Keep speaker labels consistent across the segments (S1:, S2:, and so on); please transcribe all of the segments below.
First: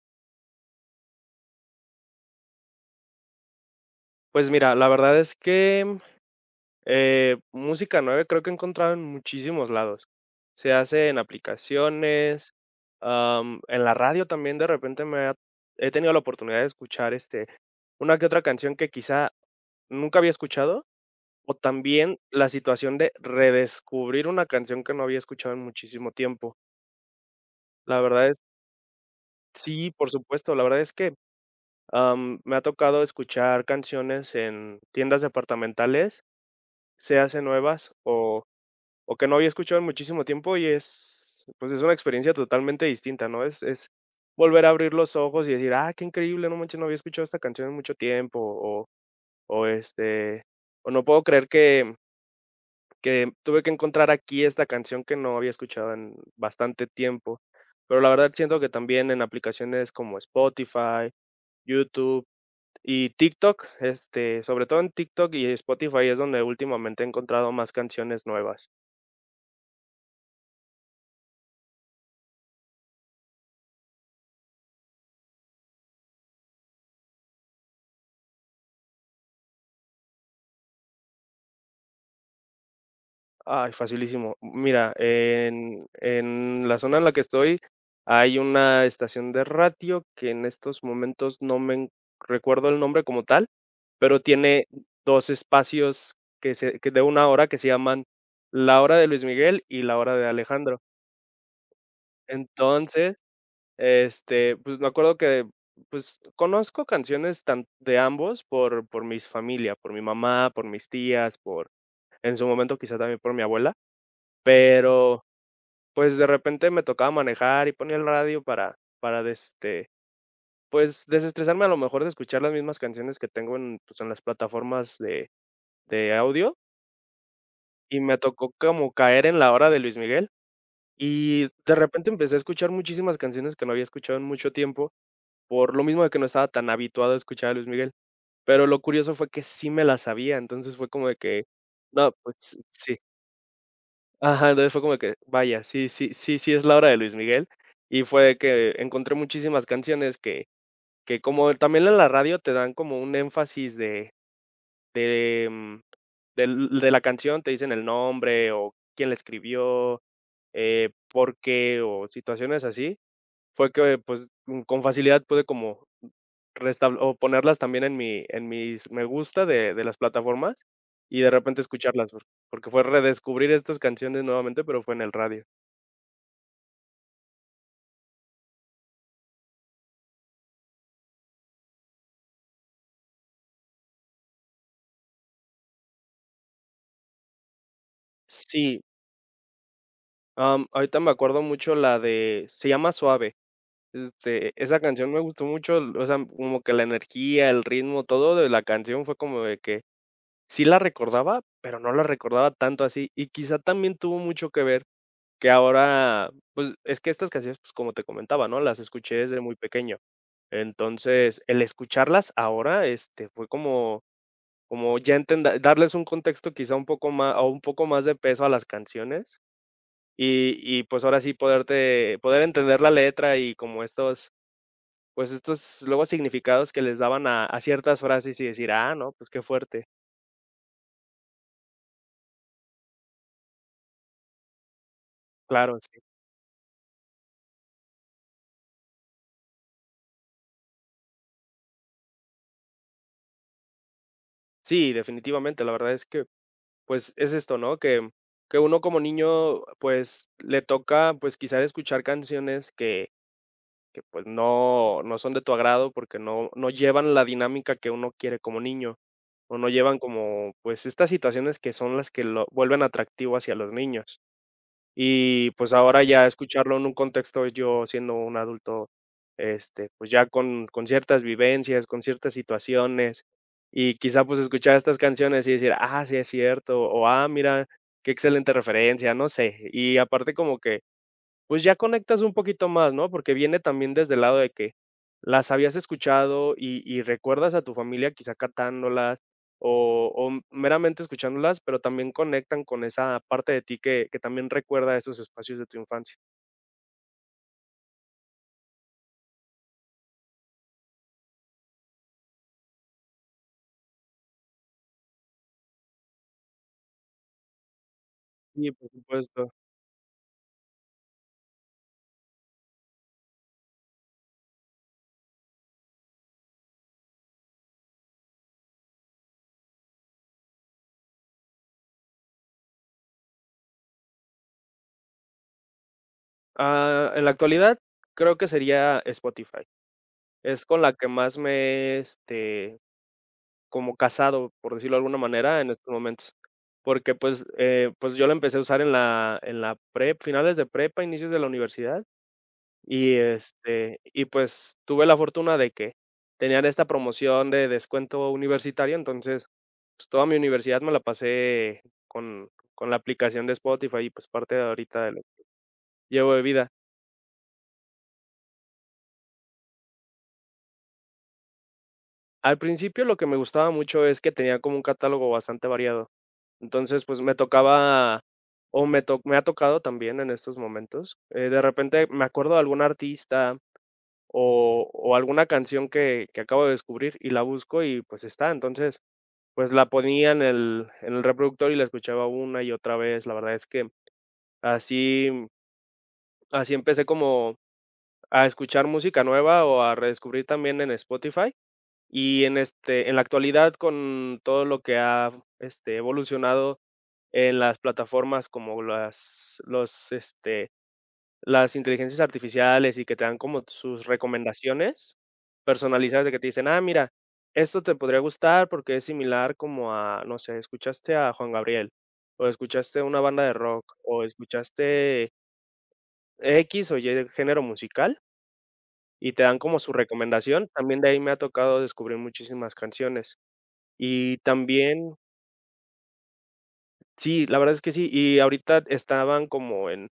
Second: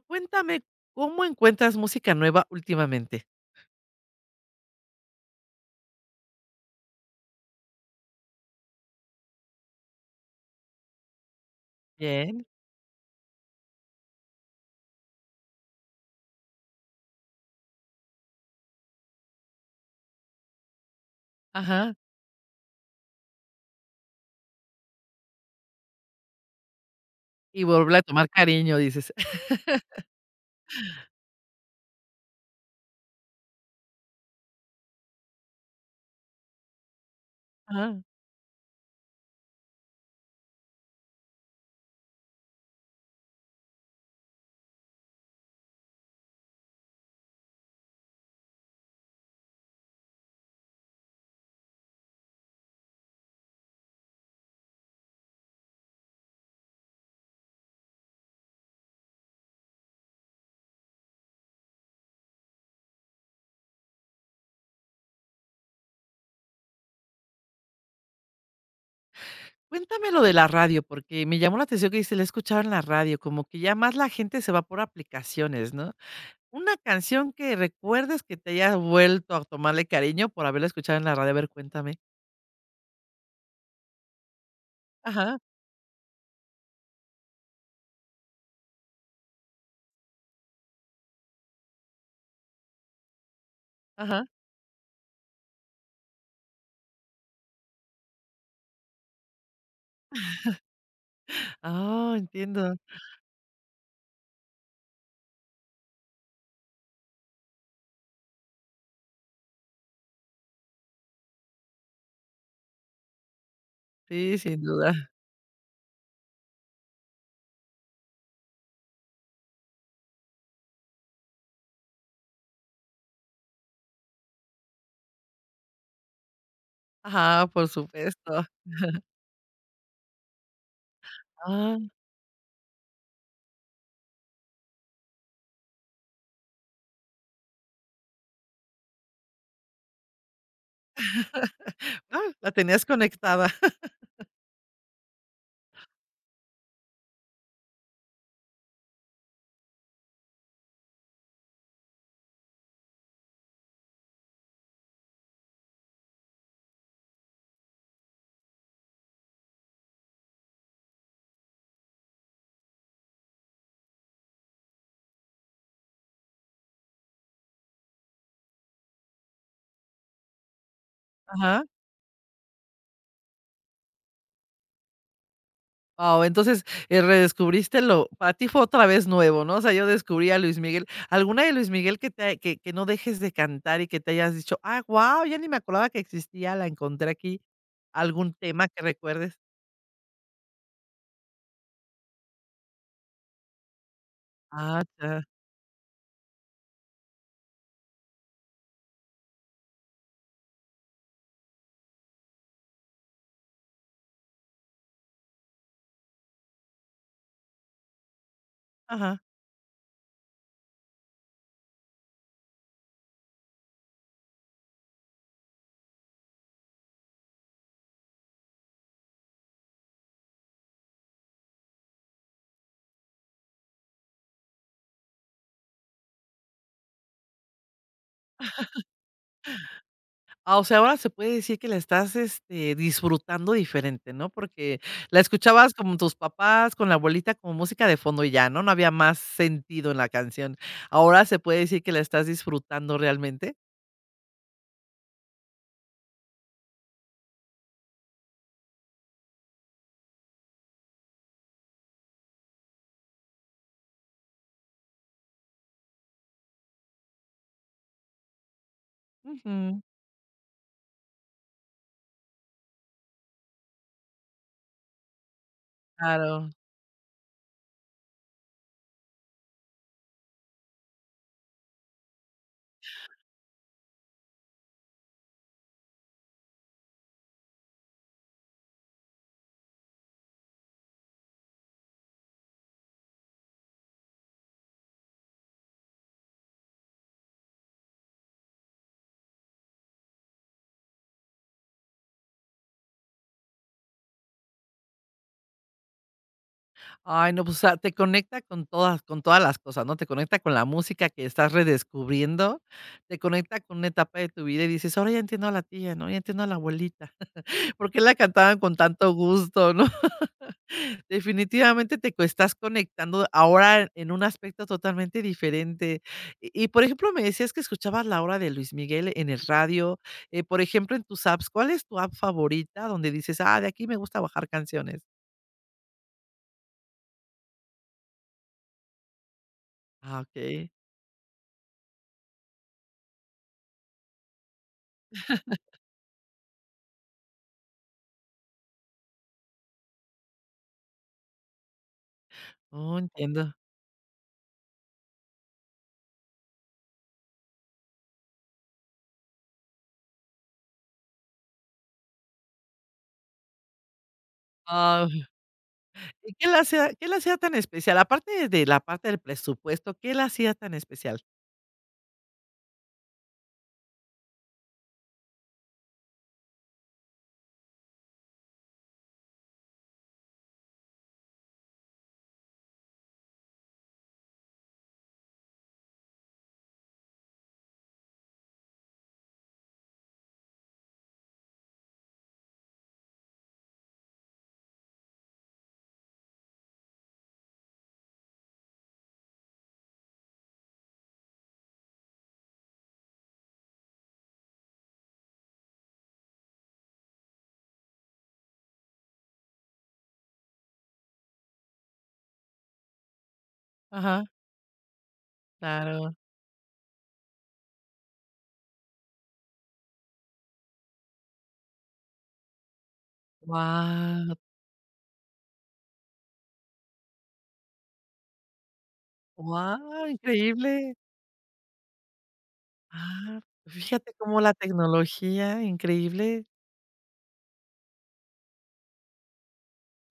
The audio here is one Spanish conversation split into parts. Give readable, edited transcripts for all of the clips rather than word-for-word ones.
S1: Cuéntame, ¿cómo encuentras música nueva últimamente?
S2: Pues mira, la verdad es que, música nueva creo que he encontrado en muchísimos lados. Se hace en
S1: Bien,
S2: aplicaciones, en la radio también de repente me ha he tenido la oportunidad de escuchar, una que otra canción que quizá nunca había escuchado, o
S1: ajá.
S2: también la situación de redescubrir una canción que no había escuchado en muchísimo tiempo.
S1: Y volver
S2: La
S1: a
S2: verdad
S1: tomar
S2: es
S1: cariño, dices.
S2: Sí, por supuesto, la verdad es que, me ha tocado escuchar canciones en tiendas departamentales. Se hacen nuevas
S1: Ajá.
S2: o que no había escuchado en muchísimo tiempo, y es, pues, es una experiencia totalmente distinta, ¿no? Es volver a abrir los ojos y decir: "Ah, qué increíble, no manches, no había escuchado esta canción en mucho tiempo", o, este, o no puedo creer que tuve que encontrar aquí esta canción que no había escuchado en bastante tiempo. Pero la verdad siento que también en aplicaciones como Spotify, YouTube y TikTok, sobre todo en TikTok y Spotify es donde últimamente he encontrado más canciones nuevas.
S1: Cuéntame lo de la radio, porque me llamó la atención que dices, la he escuchado en la radio, como que ya más la gente se va por aplicaciones, ¿no? Una canción que recuerdes que te hayas vuelto a tomarle cariño por haberla escuchado en la radio, a ver, cuéntame.
S2: Ay, facilísimo. Mira,
S1: Ajá,
S2: en la zona en la que estoy hay una estación de radio que en estos momentos no me en recuerdo el nombre como tal, pero
S1: ajá.
S2: tiene 2 espacios que de una hora que se llaman La Hora de Luis Miguel y La Hora de Alejandro.
S1: Ah, entiendo.
S2: Entonces, pues, me acuerdo que, pues, conozco canciones tan de ambos por mis familia, por mi mamá, por mis tías, por en su momento quizá también por mi abuela,
S1: Sí, sin duda.
S2: pero pues, de repente me tocaba manejar y ponía el radio para pues, desestresarme a lo mejor de escuchar las mismas canciones que tengo en, pues, en las plataformas de audio,
S1: Ajá, por
S2: y me
S1: supuesto.
S2: tocó como caer en la hora de Luis Miguel, y de
S1: Ah,
S2: repente empecé a escuchar muchísimas canciones que no había escuchado en mucho tiempo, por lo mismo de que no estaba tan habituado a escuchar a Luis Miguel, pero lo curioso fue que sí me las sabía, entonces fue como de que, no,
S1: ah, la
S2: pues
S1: tenías
S2: sí.
S1: conectada.
S2: Ajá, entonces fue como que, vaya, sí, sí, sí, sí es la hora de Luis Miguel. Y fue que encontré muchísimas canciones que como también en la radio te dan como un énfasis de, mm, del de la canción, te dicen el nombre o quién la escribió, por qué o situaciones así. Fue que, pues, con facilidad pude como restab o ponerlas también en mis me gusta de las plataformas, y de repente
S1: Ajá.
S2: escucharlas, porque fue redescubrir estas canciones nuevamente, pero fue en el radio.
S1: Wao, entonces, redescubriste lo para ti fue otra vez nuevo, ¿no? O sea, yo descubrí a Luis Miguel. ¿Alguna de Luis Miguel que te que no dejes de cantar y que te hayas dicho: "Ah, wow, ya ni me acordaba que existía, la encontré aquí"? ¿Algún tema
S2: Sí,
S1: que recuerdes?
S2: ahorita me acuerdo mucho la de se llama Suave, esa
S1: Ah,
S2: canción me
S1: ya.
S2: gustó mucho, o sea, como que la energía, el ritmo, todo de la canción fue como de que sí la recordaba, pero no la recordaba tanto así, y quizá también tuvo mucho que ver. Que ahora, pues, es que estas canciones, pues, como te comentaba, ¿no? Las escuché
S1: Ajá.
S2: desde muy pequeño. Entonces, el escucharlas ahora, fue como como ya entender darles un contexto quizá un poco más o un poco más de peso a las canciones, y, pues, ahora sí poder entender la letra y como estos, pues, estos luego significados que les daban a ciertas frases y decir: "Ah, no, pues, qué fuerte".
S1: Ah, o sea, ahora se puede decir que la estás, este, disfrutando diferente, ¿no? Porque la escuchabas
S2: Claro,
S1: como
S2: sí.
S1: tus papás, con la abuelita, como música de fondo y ya, ¿no? No había más sentido en la canción. ¿Ahora se puede decir que la estás disfrutando realmente?
S2: Sí, definitivamente, la verdad es que. Pues es esto, ¿no? Que uno como niño, pues le toca, pues quizás escuchar canciones que pues no son de tu agrado porque no llevan la dinámica que uno quiere como niño, o no
S1: Ujú,
S2: llevan como, pues estas situaciones que son las que lo vuelven atractivo hacia los niños. Y, pues, ahora ya
S1: claro.
S2: escucharlo en un contexto, yo siendo un adulto, pues, ya con ciertas vivencias, con ciertas situaciones, y quizá, pues, escuchar estas canciones y decir: "Ah, sí es cierto", o: "Ah, mira, qué excelente referencia", no sé. Y aparte como que pues ya conectas un poquito más, ¿no? Porque viene también desde el lado de que las habías escuchado y recuerdas a tu familia quizá cantándolas o meramente escuchándolas, pero también conectan con esa parte de ti que también recuerda esos espacios de tu infancia.
S1: Ay, no, pues, o sea, te conecta con todas las cosas, ¿no? Te conecta con la música que estás redescubriendo, te conecta con una etapa de tu vida y dices: "Ahora ya entiendo a la tía, ¿no? Ya entiendo a la abuelita, por qué la cantaban
S2: Sí,
S1: con
S2: por
S1: tanto
S2: supuesto.
S1: gusto", ¿no? Definitivamente te co estás conectando ahora en un aspecto totalmente diferente. Y, por ejemplo, me decías que escuchabas la hora de Luis Miguel en el radio, por ejemplo, en tus apps, ¿cuál es tu app favorita donde dices: "Ah, de aquí me gusta bajar canciones"?
S2: Ah, en la actualidad creo que sería Spotify.
S1: Ah,
S2: Es
S1: okey.
S2: con la que más he, este, como casado, por decirlo de alguna manera, en estos momentos. Porque, pues, pues, yo la empecé a usar finales de prepa, inicios de la universidad,
S1: Oh,
S2: y,
S1: entiendo.
S2: y pues, tuve la fortuna de que tenían esta promoción de descuento universitario, entonces, pues, toda mi universidad me la pasé con con la aplicación de Spotify y, pues, parte de ahorita
S1: Ah.
S2: de lo que llevo
S1: ¿Y
S2: de vida.
S1: qué la hacía tan especial? Aparte de la parte del presupuesto, ¿qué la hacía tan especial?
S2: Al principio lo que me gustaba mucho es que tenía como un catálogo bastante variado. Entonces, pues me tocaba, me ha tocado también en estos momentos. De repente me acuerdo de algún artista o alguna canción que acabo de descubrir y la busco y pues está. Entonces, pues la ponía en el reproductor y la escuchaba una y otra vez. La verdad es que así, así empecé como a escuchar música nueva o a redescubrir también en Spotify y en, en la actualidad, con todo lo que ha, evolucionado en las plataformas como las inteligencias artificiales y que te dan como sus
S1: Ajá,
S2: recomendaciones
S1: claro.
S2: personalizadas de que te dicen: "Ah, mira, esto te podría gustar porque es similar como a, no sé, escuchaste a Juan Gabriel, o escuchaste una banda de rock, o
S1: Guau,
S2: escuchaste X o Y género musical", y te dan como su
S1: guau,
S2: recomendación.
S1: increíble.
S2: También de ahí me ha tocado descubrir muchísimas canciones.
S1: Ah, fíjate
S2: Y
S1: cómo la
S2: también
S1: tecnología, increíble.
S2: sí, la verdad es que sí, y ahorita estaban como en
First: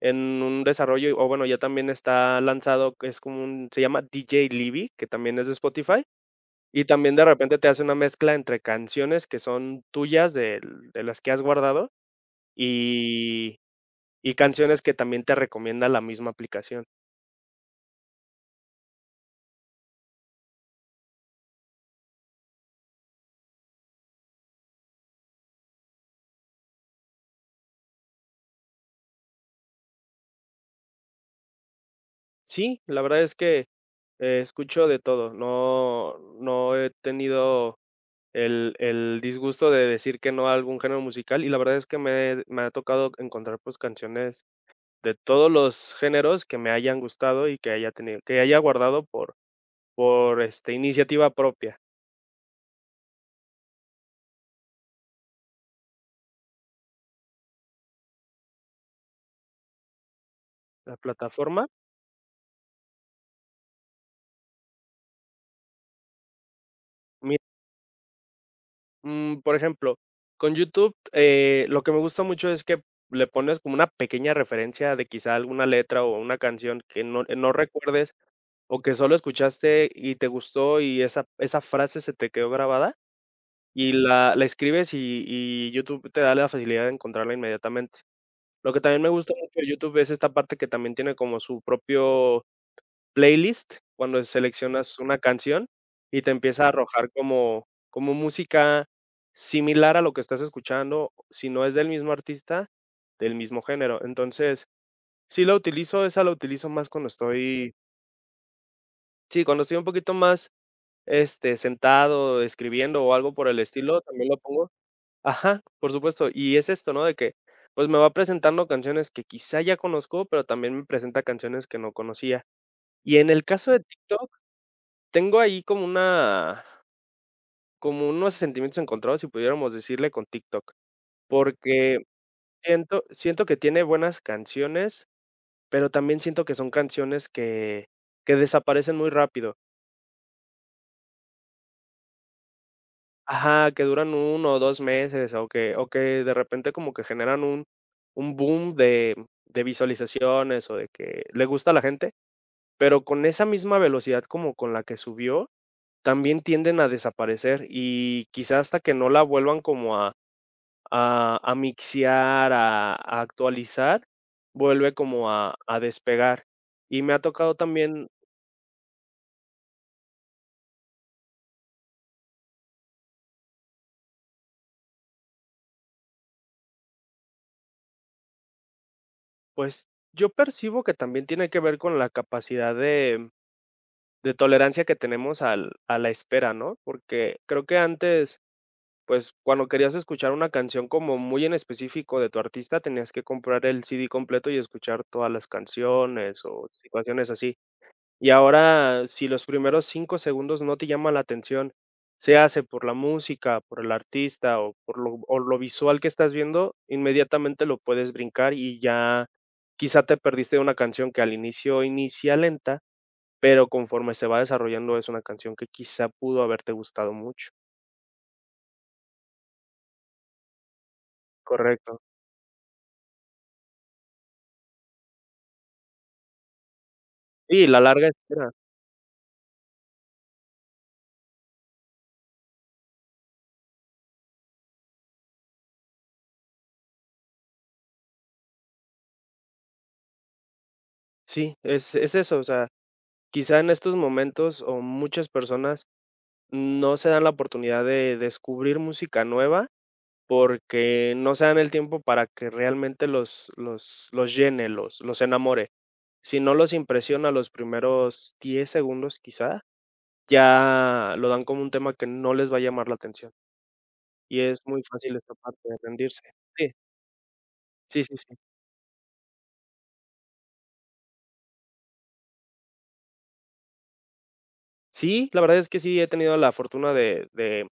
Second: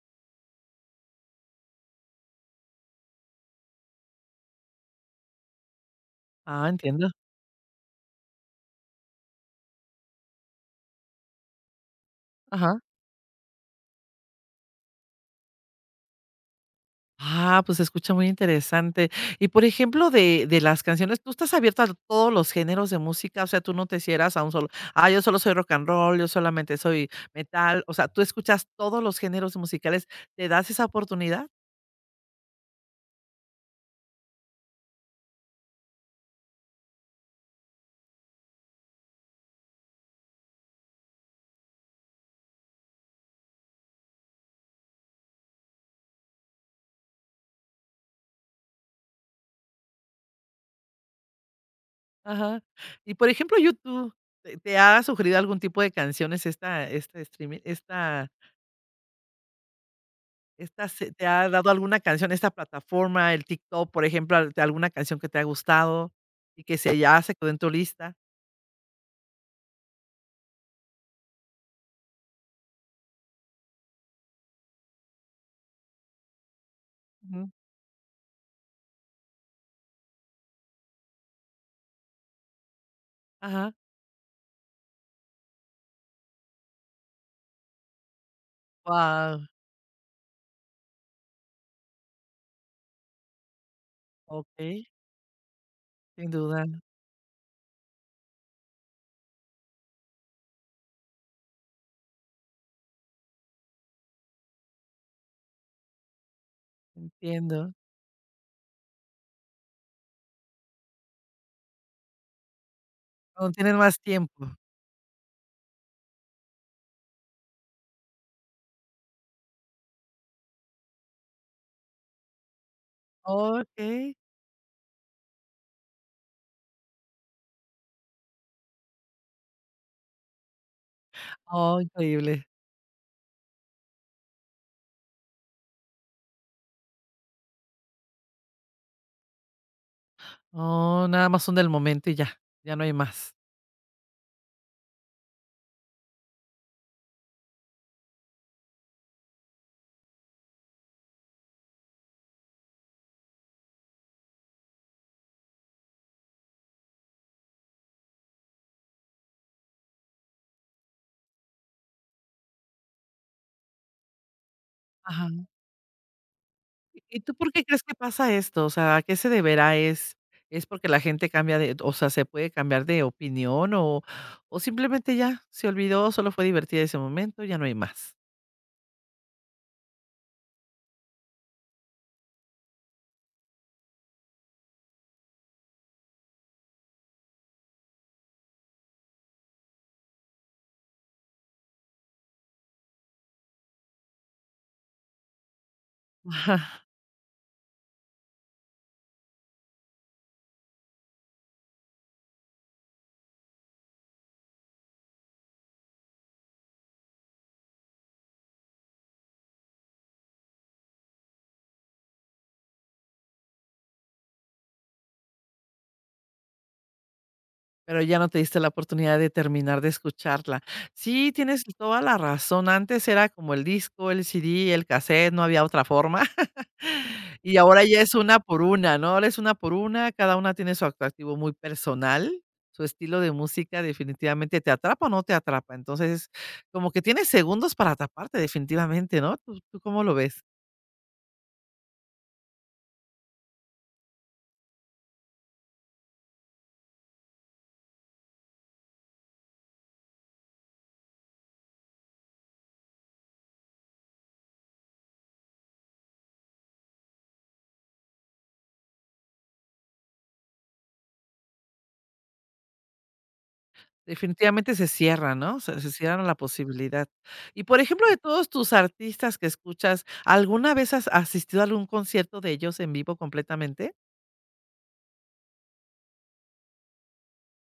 S2: en un desarrollo, o bueno, ya también está lanzado, que es como un se llama DJ Libby, que también es de Spotify,
S1: Ah,
S2: y
S1: entiendo.
S2: también de repente te hace una mezcla entre canciones que son tuyas del de las que has guardado
S1: Ajá.
S2: y y canciones que también te recomienda la misma aplicación.
S1: Ah, pues se escucha muy interesante. Y, por ejemplo, de las canciones, ¿tú estás abierta a todos los géneros de música? O sea, tú no te cierras a un solo, ah, yo solo soy rock and roll, yo solamente soy metal, o sea, ¿tú escuchas todos los géneros musicales? ¿Te das esa oportunidad?
S2: Sí, la verdad es que escucho de todo, no he tenido el disgusto de decir que no a algún género musical, y la verdad es que me ha tocado encontrar, pues, canciones de todos los géneros que me hayan gustado y que haya guardado por iniciativa propia.
S1: Ajá. Y, por ejemplo, YouTube, ¿te te ha sugerido algún tipo de canciones esta streaming, esta
S2: La
S1: se te ha
S2: plataforma,
S1: dado alguna canción, esta plataforma, el TikTok, por ejemplo, al de alguna canción que te ha gustado y que se ya se
S2: mi
S1: quedó en tu lista?
S2: mm, Por ejemplo, con YouTube, lo que me gusta mucho es que le pones como una pequeña referencia de quizá alguna letra o una canción que no eh,
S1: Ujú.
S2: no recuerdes o que solo escuchaste y te gustó y esa frase se te quedó grabada.
S1: Ajá.
S2: Y la escribes y YouTube te da la facilidad de encontrarla inmediatamente. Lo que también me gusta
S1: Wow.
S2: mucho de YouTube es esta parte que también tiene como su propio playlist, cuando
S1: Okey,
S2: seleccionas una canción y te
S1: sin duda,
S2: empieza a arrojar como música similar a lo que estás escuchando, si no es del mismo artista, del mismo género. Entonces, sí la utilizo, esa la utilizo más cuando
S1: entiendo.
S2: estoy sí, cuando estoy un poquito más, sentado, escribiendo o algo por
S1: Cuando
S2: el
S1: tienes más
S2: estilo, también lo
S1: tiempo.
S2: pongo. Ajá, por supuesto. Y es esto, ¿no? De que, pues, me va presentando canciones que quizá ya conozco, pero también me presenta canciones que no conocía. Y en el caso de
S1: Okey.
S2: TikTok, tengo ahí como unos sentimientos encontrados, si pudiéramos decirle, con TikTok,
S1: Oh,
S2: porque
S1: increíble.
S2: siento que tiene buenas canciones, pero también siento que son canciones que desaparecen muy rápido.
S1: Oh, nada más son del momento y ya, ya no hay más.
S2: Ajá, que duran 1 o 2 meses, o que de repente como que generan un boom de visualizaciones, o de que le gusta a la gente, pero con esa misma velocidad como con la que subió, también tienden a desaparecer, y quizás hasta que no la vuelvan como a mixear, a actualizar, vuelve como
S1: Ajá.
S2: a despegar. Y
S1: ¿Y
S2: me ha
S1: y tú por
S2: tocado
S1: qué crees que
S2: también,
S1: pasa esto? O sea, ¿a qué se deberá? Es porque la gente cambia de, o sea, se puede cambiar de opinión o simplemente ya se olvidó, solo fue divertida ese momento, ya no hay más?
S2: pues, yo percibo que también tiene que ver con la capacidad de tolerancia que tenemos al a la espera, ¿no? Porque creo que antes, pues, cuando querías escuchar una canción como muy en específico de tu artista, tenías que comprar el CD completo y escuchar todas las canciones o situaciones así. Y ahora, si los primeros 5 segundos no te llama la atención, se hace por la música, por el artista o por lo o lo visual que estás viendo, inmediatamente lo puedes brincar y ya quizá te perdiste de una canción que al inicio inicia lenta, pero conforme se va desarrollando, es una canción que quizá pudo haberte gustado mucho.
S1: Pero ya no te diste la oportunidad de terminar de escucharla. Sí, tienes
S2: Correcto.
S1: toda la razón. Antes era como el disco, el CD, el cassette, no había otra forma. Y
S2: Y la
S1: ahora ya
S2: larga
S1: es una
S2: espera.
S1: por una, ¿no? Ahora es una por una, cada una tiene su atractivo muy personal, su estilo de música definitivamente te atrapa o no te atrapa. Entonces, como que tienes segundos para atraparte definitivamente, ¿no? ¿Tú, tú cómo lo ves?
S2: Sí, es eso, o sea, quizá en estos momentos, o muchas personas no se dan la oportunidad de descubrir música nueva, porque no se dan el tiempo para que realmente los llene, los enamore. Si no los impresiona los primeros 10 segundos, quizá, ya lo dan como un tema que no les va a llamar la atención, y es
S1: Definitivamente
S2: muy
S1: se
S2: fácil
S1: cierra,
S2: esta
S1: ¿no?
S2: parte de
S1: Se cierran
S2: rendirse.
S1: a la
S2: Sí.
S1: posibilidad. Y, por
S2: Sí,
S1: ejemplo,
S2: sí,
S1: de
S2: sí.
S1: todos tus artistas que escuchas, ¿alguna vez has asistido a algún concierto de ellos en vivo completamente?
S2: Sí, la verdad es que sí he tenido la fortuna de de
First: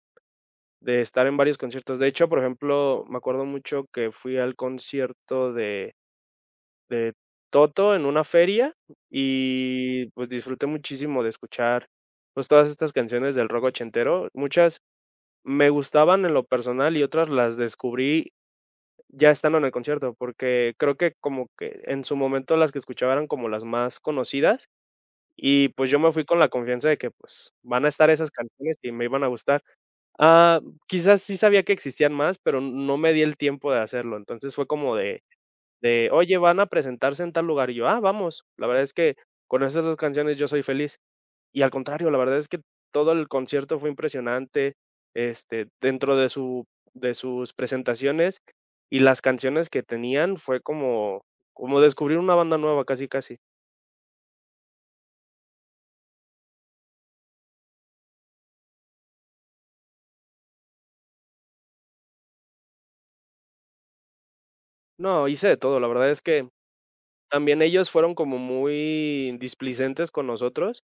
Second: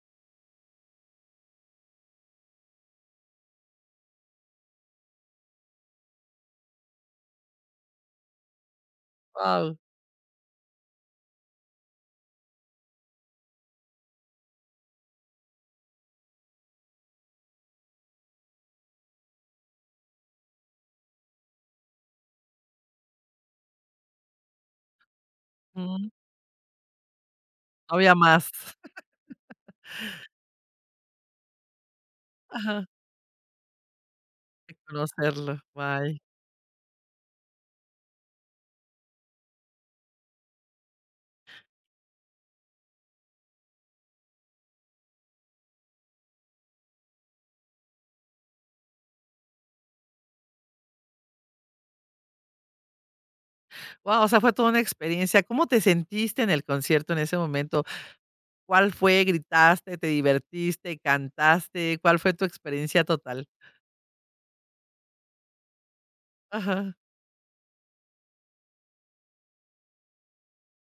S2: de estar en varios conciertos. De hecho, por ejemplo, me acuerdo mucho que fui al concierto de Toto en una feria
S1: Wow.
S2: y, pues, disfruté muchísimo de escuchar, pues, todas estas canciones del rock ochentero. Muchas me gustaban en lo personal y otras las descubrí ya estando en el concierto, porque creo que como que en su momento las que escuchaba eran como las más conocidas. Y, pues, yo
S1: Mm,
S2: me fui con la confianza de que, pues, van a
S1: no
S2: estar
S1: había
S2: esas
S1: más.
S2: canciones y me iban a gustar. Ah, quizás sí sabía que existían más, pero
S1: Ajá,
S2: no me di el tiempo de hacerlo. Entonces, fue
S1: de
S2: como de
S1: conocerlo,
S2: de:
S1: guay.
S2: "Oye, van a presentarse en tal lugar", y yo: "Ah, vamos". La verdad es que con esas 2 canciones yo soy feliz. Y al contrario, la verdad es que todo el concierto fue impresionante, dentro de sus presentaciones y las canciones que tenían fue como descubrir una banda nueva casi, casi.
S1: Guau, o sea, fue toda una experiencia. ¿Cómo te sentiste en el concierto en ese momento? ¿Cuál fue? ¿Gritaste? ¿Te divertiste? ¿Cantaste? ¿Cuál fue tu experiencia total?
S2: No, hice de todo, la verdad es que.
S1: Ajá.
S2: También ellos fueron como muy displicentes con nosotros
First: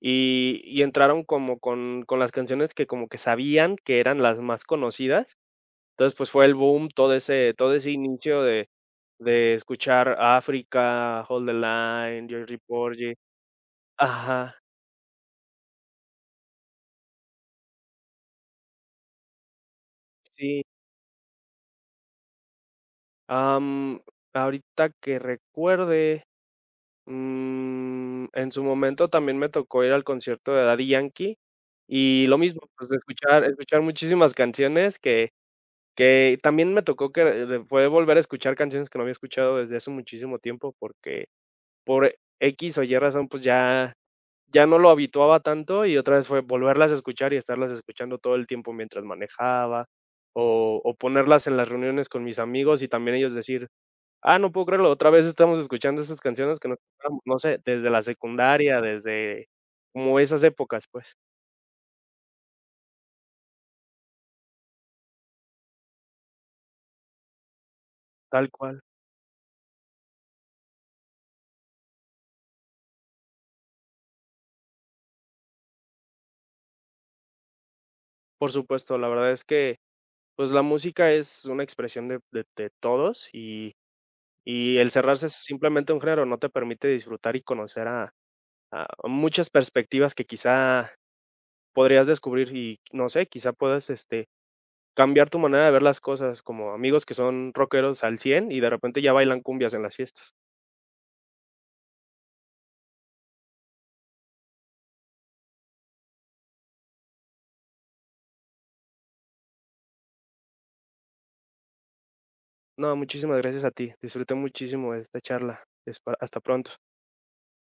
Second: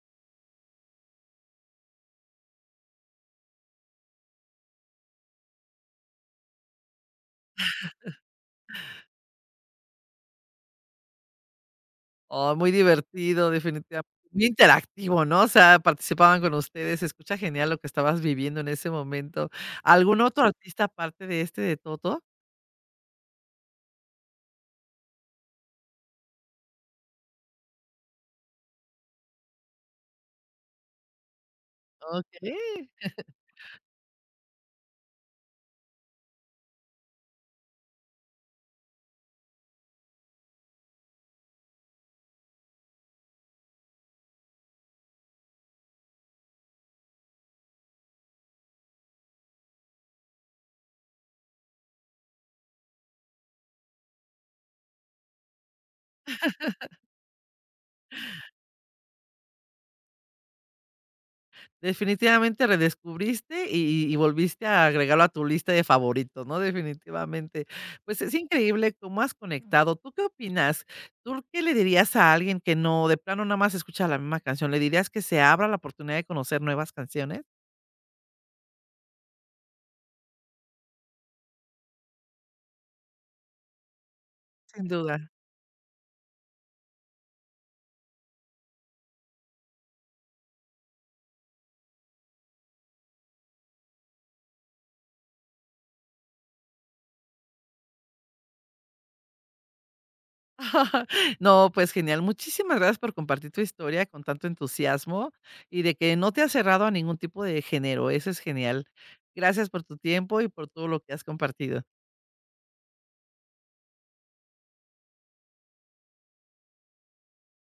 S2: y entraron como con las canciones que como que sabían que eran las más conocidas. Entonces, pues, fue el boom todo ese inicio de escuchar África, Hold the Line,
S1: Oh,
S2: Georgie
S1: muy
S2: Porgy.
S1: divertido, definitivamente muy
S2: Ajá,
S1: interactivo, ¿no? O sea, participaban con ustedes, se escucha genial lo que estabas viviendo en ese momento. ¿Algún otro
S2: sí.
S1: artista aparte de este de Toto?
S2: Am, Ahorita que recuerde, en su momento también me tocó ir al concierto de Daddy Yankee y lo
S1: Okey.
S2: mismo, pues, escuchar muchísimas canciones que. Que también me tocó que, fue volver a escuchar canciones que no había escuchado desde hace muchísimo tiempo, porque por e, X o Y razón, pues ya no lo habituaba tanto y otra vez fue volverlas a escuchar y estarlas escuchando todo el tiempo mientras manejaba, o ponerlas en las reuniones con mis amigos y también ellos decir: "Ah, no puedo creerlo, otra vez estamos escuchando estas canciones que no escuchábamos", no sé, desde la secundaria, desde como esas épocas, pues,
S1: Definitivamente redescubriste y volviste a agregarlo a tu lista de favoritos, ¿no? Definitivamente. Pues, es
S2: tal cual.
S1: increíble cómo has conectado. ¿Tú qué opinas? ¿Tú qué le dirías a alguien que no, de plano nada más escucha la misma canción? ¿Le dirías que se abra la oportunidad de conocer nuevas canciones?
S2: Por supuesto, la verdad es que. Pues la música es una expresión de todos y
S1: Sin
S2: el
S1: duda.
S2: cerrarse es simplemente un género, no te permite disfrutar y conocer a muchas perspectivas que quizá podrías descubrir y, no sé, quizá puedas, cambiar tu manera de ver las cosas, como amigos que son rockeros al 100 y de repente ya bailan cumbias en las fiestas.
S1: No, pues genial. Muchísimas gracias por compartir tu historia con tanto entusiasmo y de que no te has cerrado a ningún tipo de género. Eso es genial. Gracias por tu tiempo y por todo lo que has compartido.
S2: No, muchísimas gracias a ti. Disfruté muchísimo de esta charla. Espa Hasta pronto.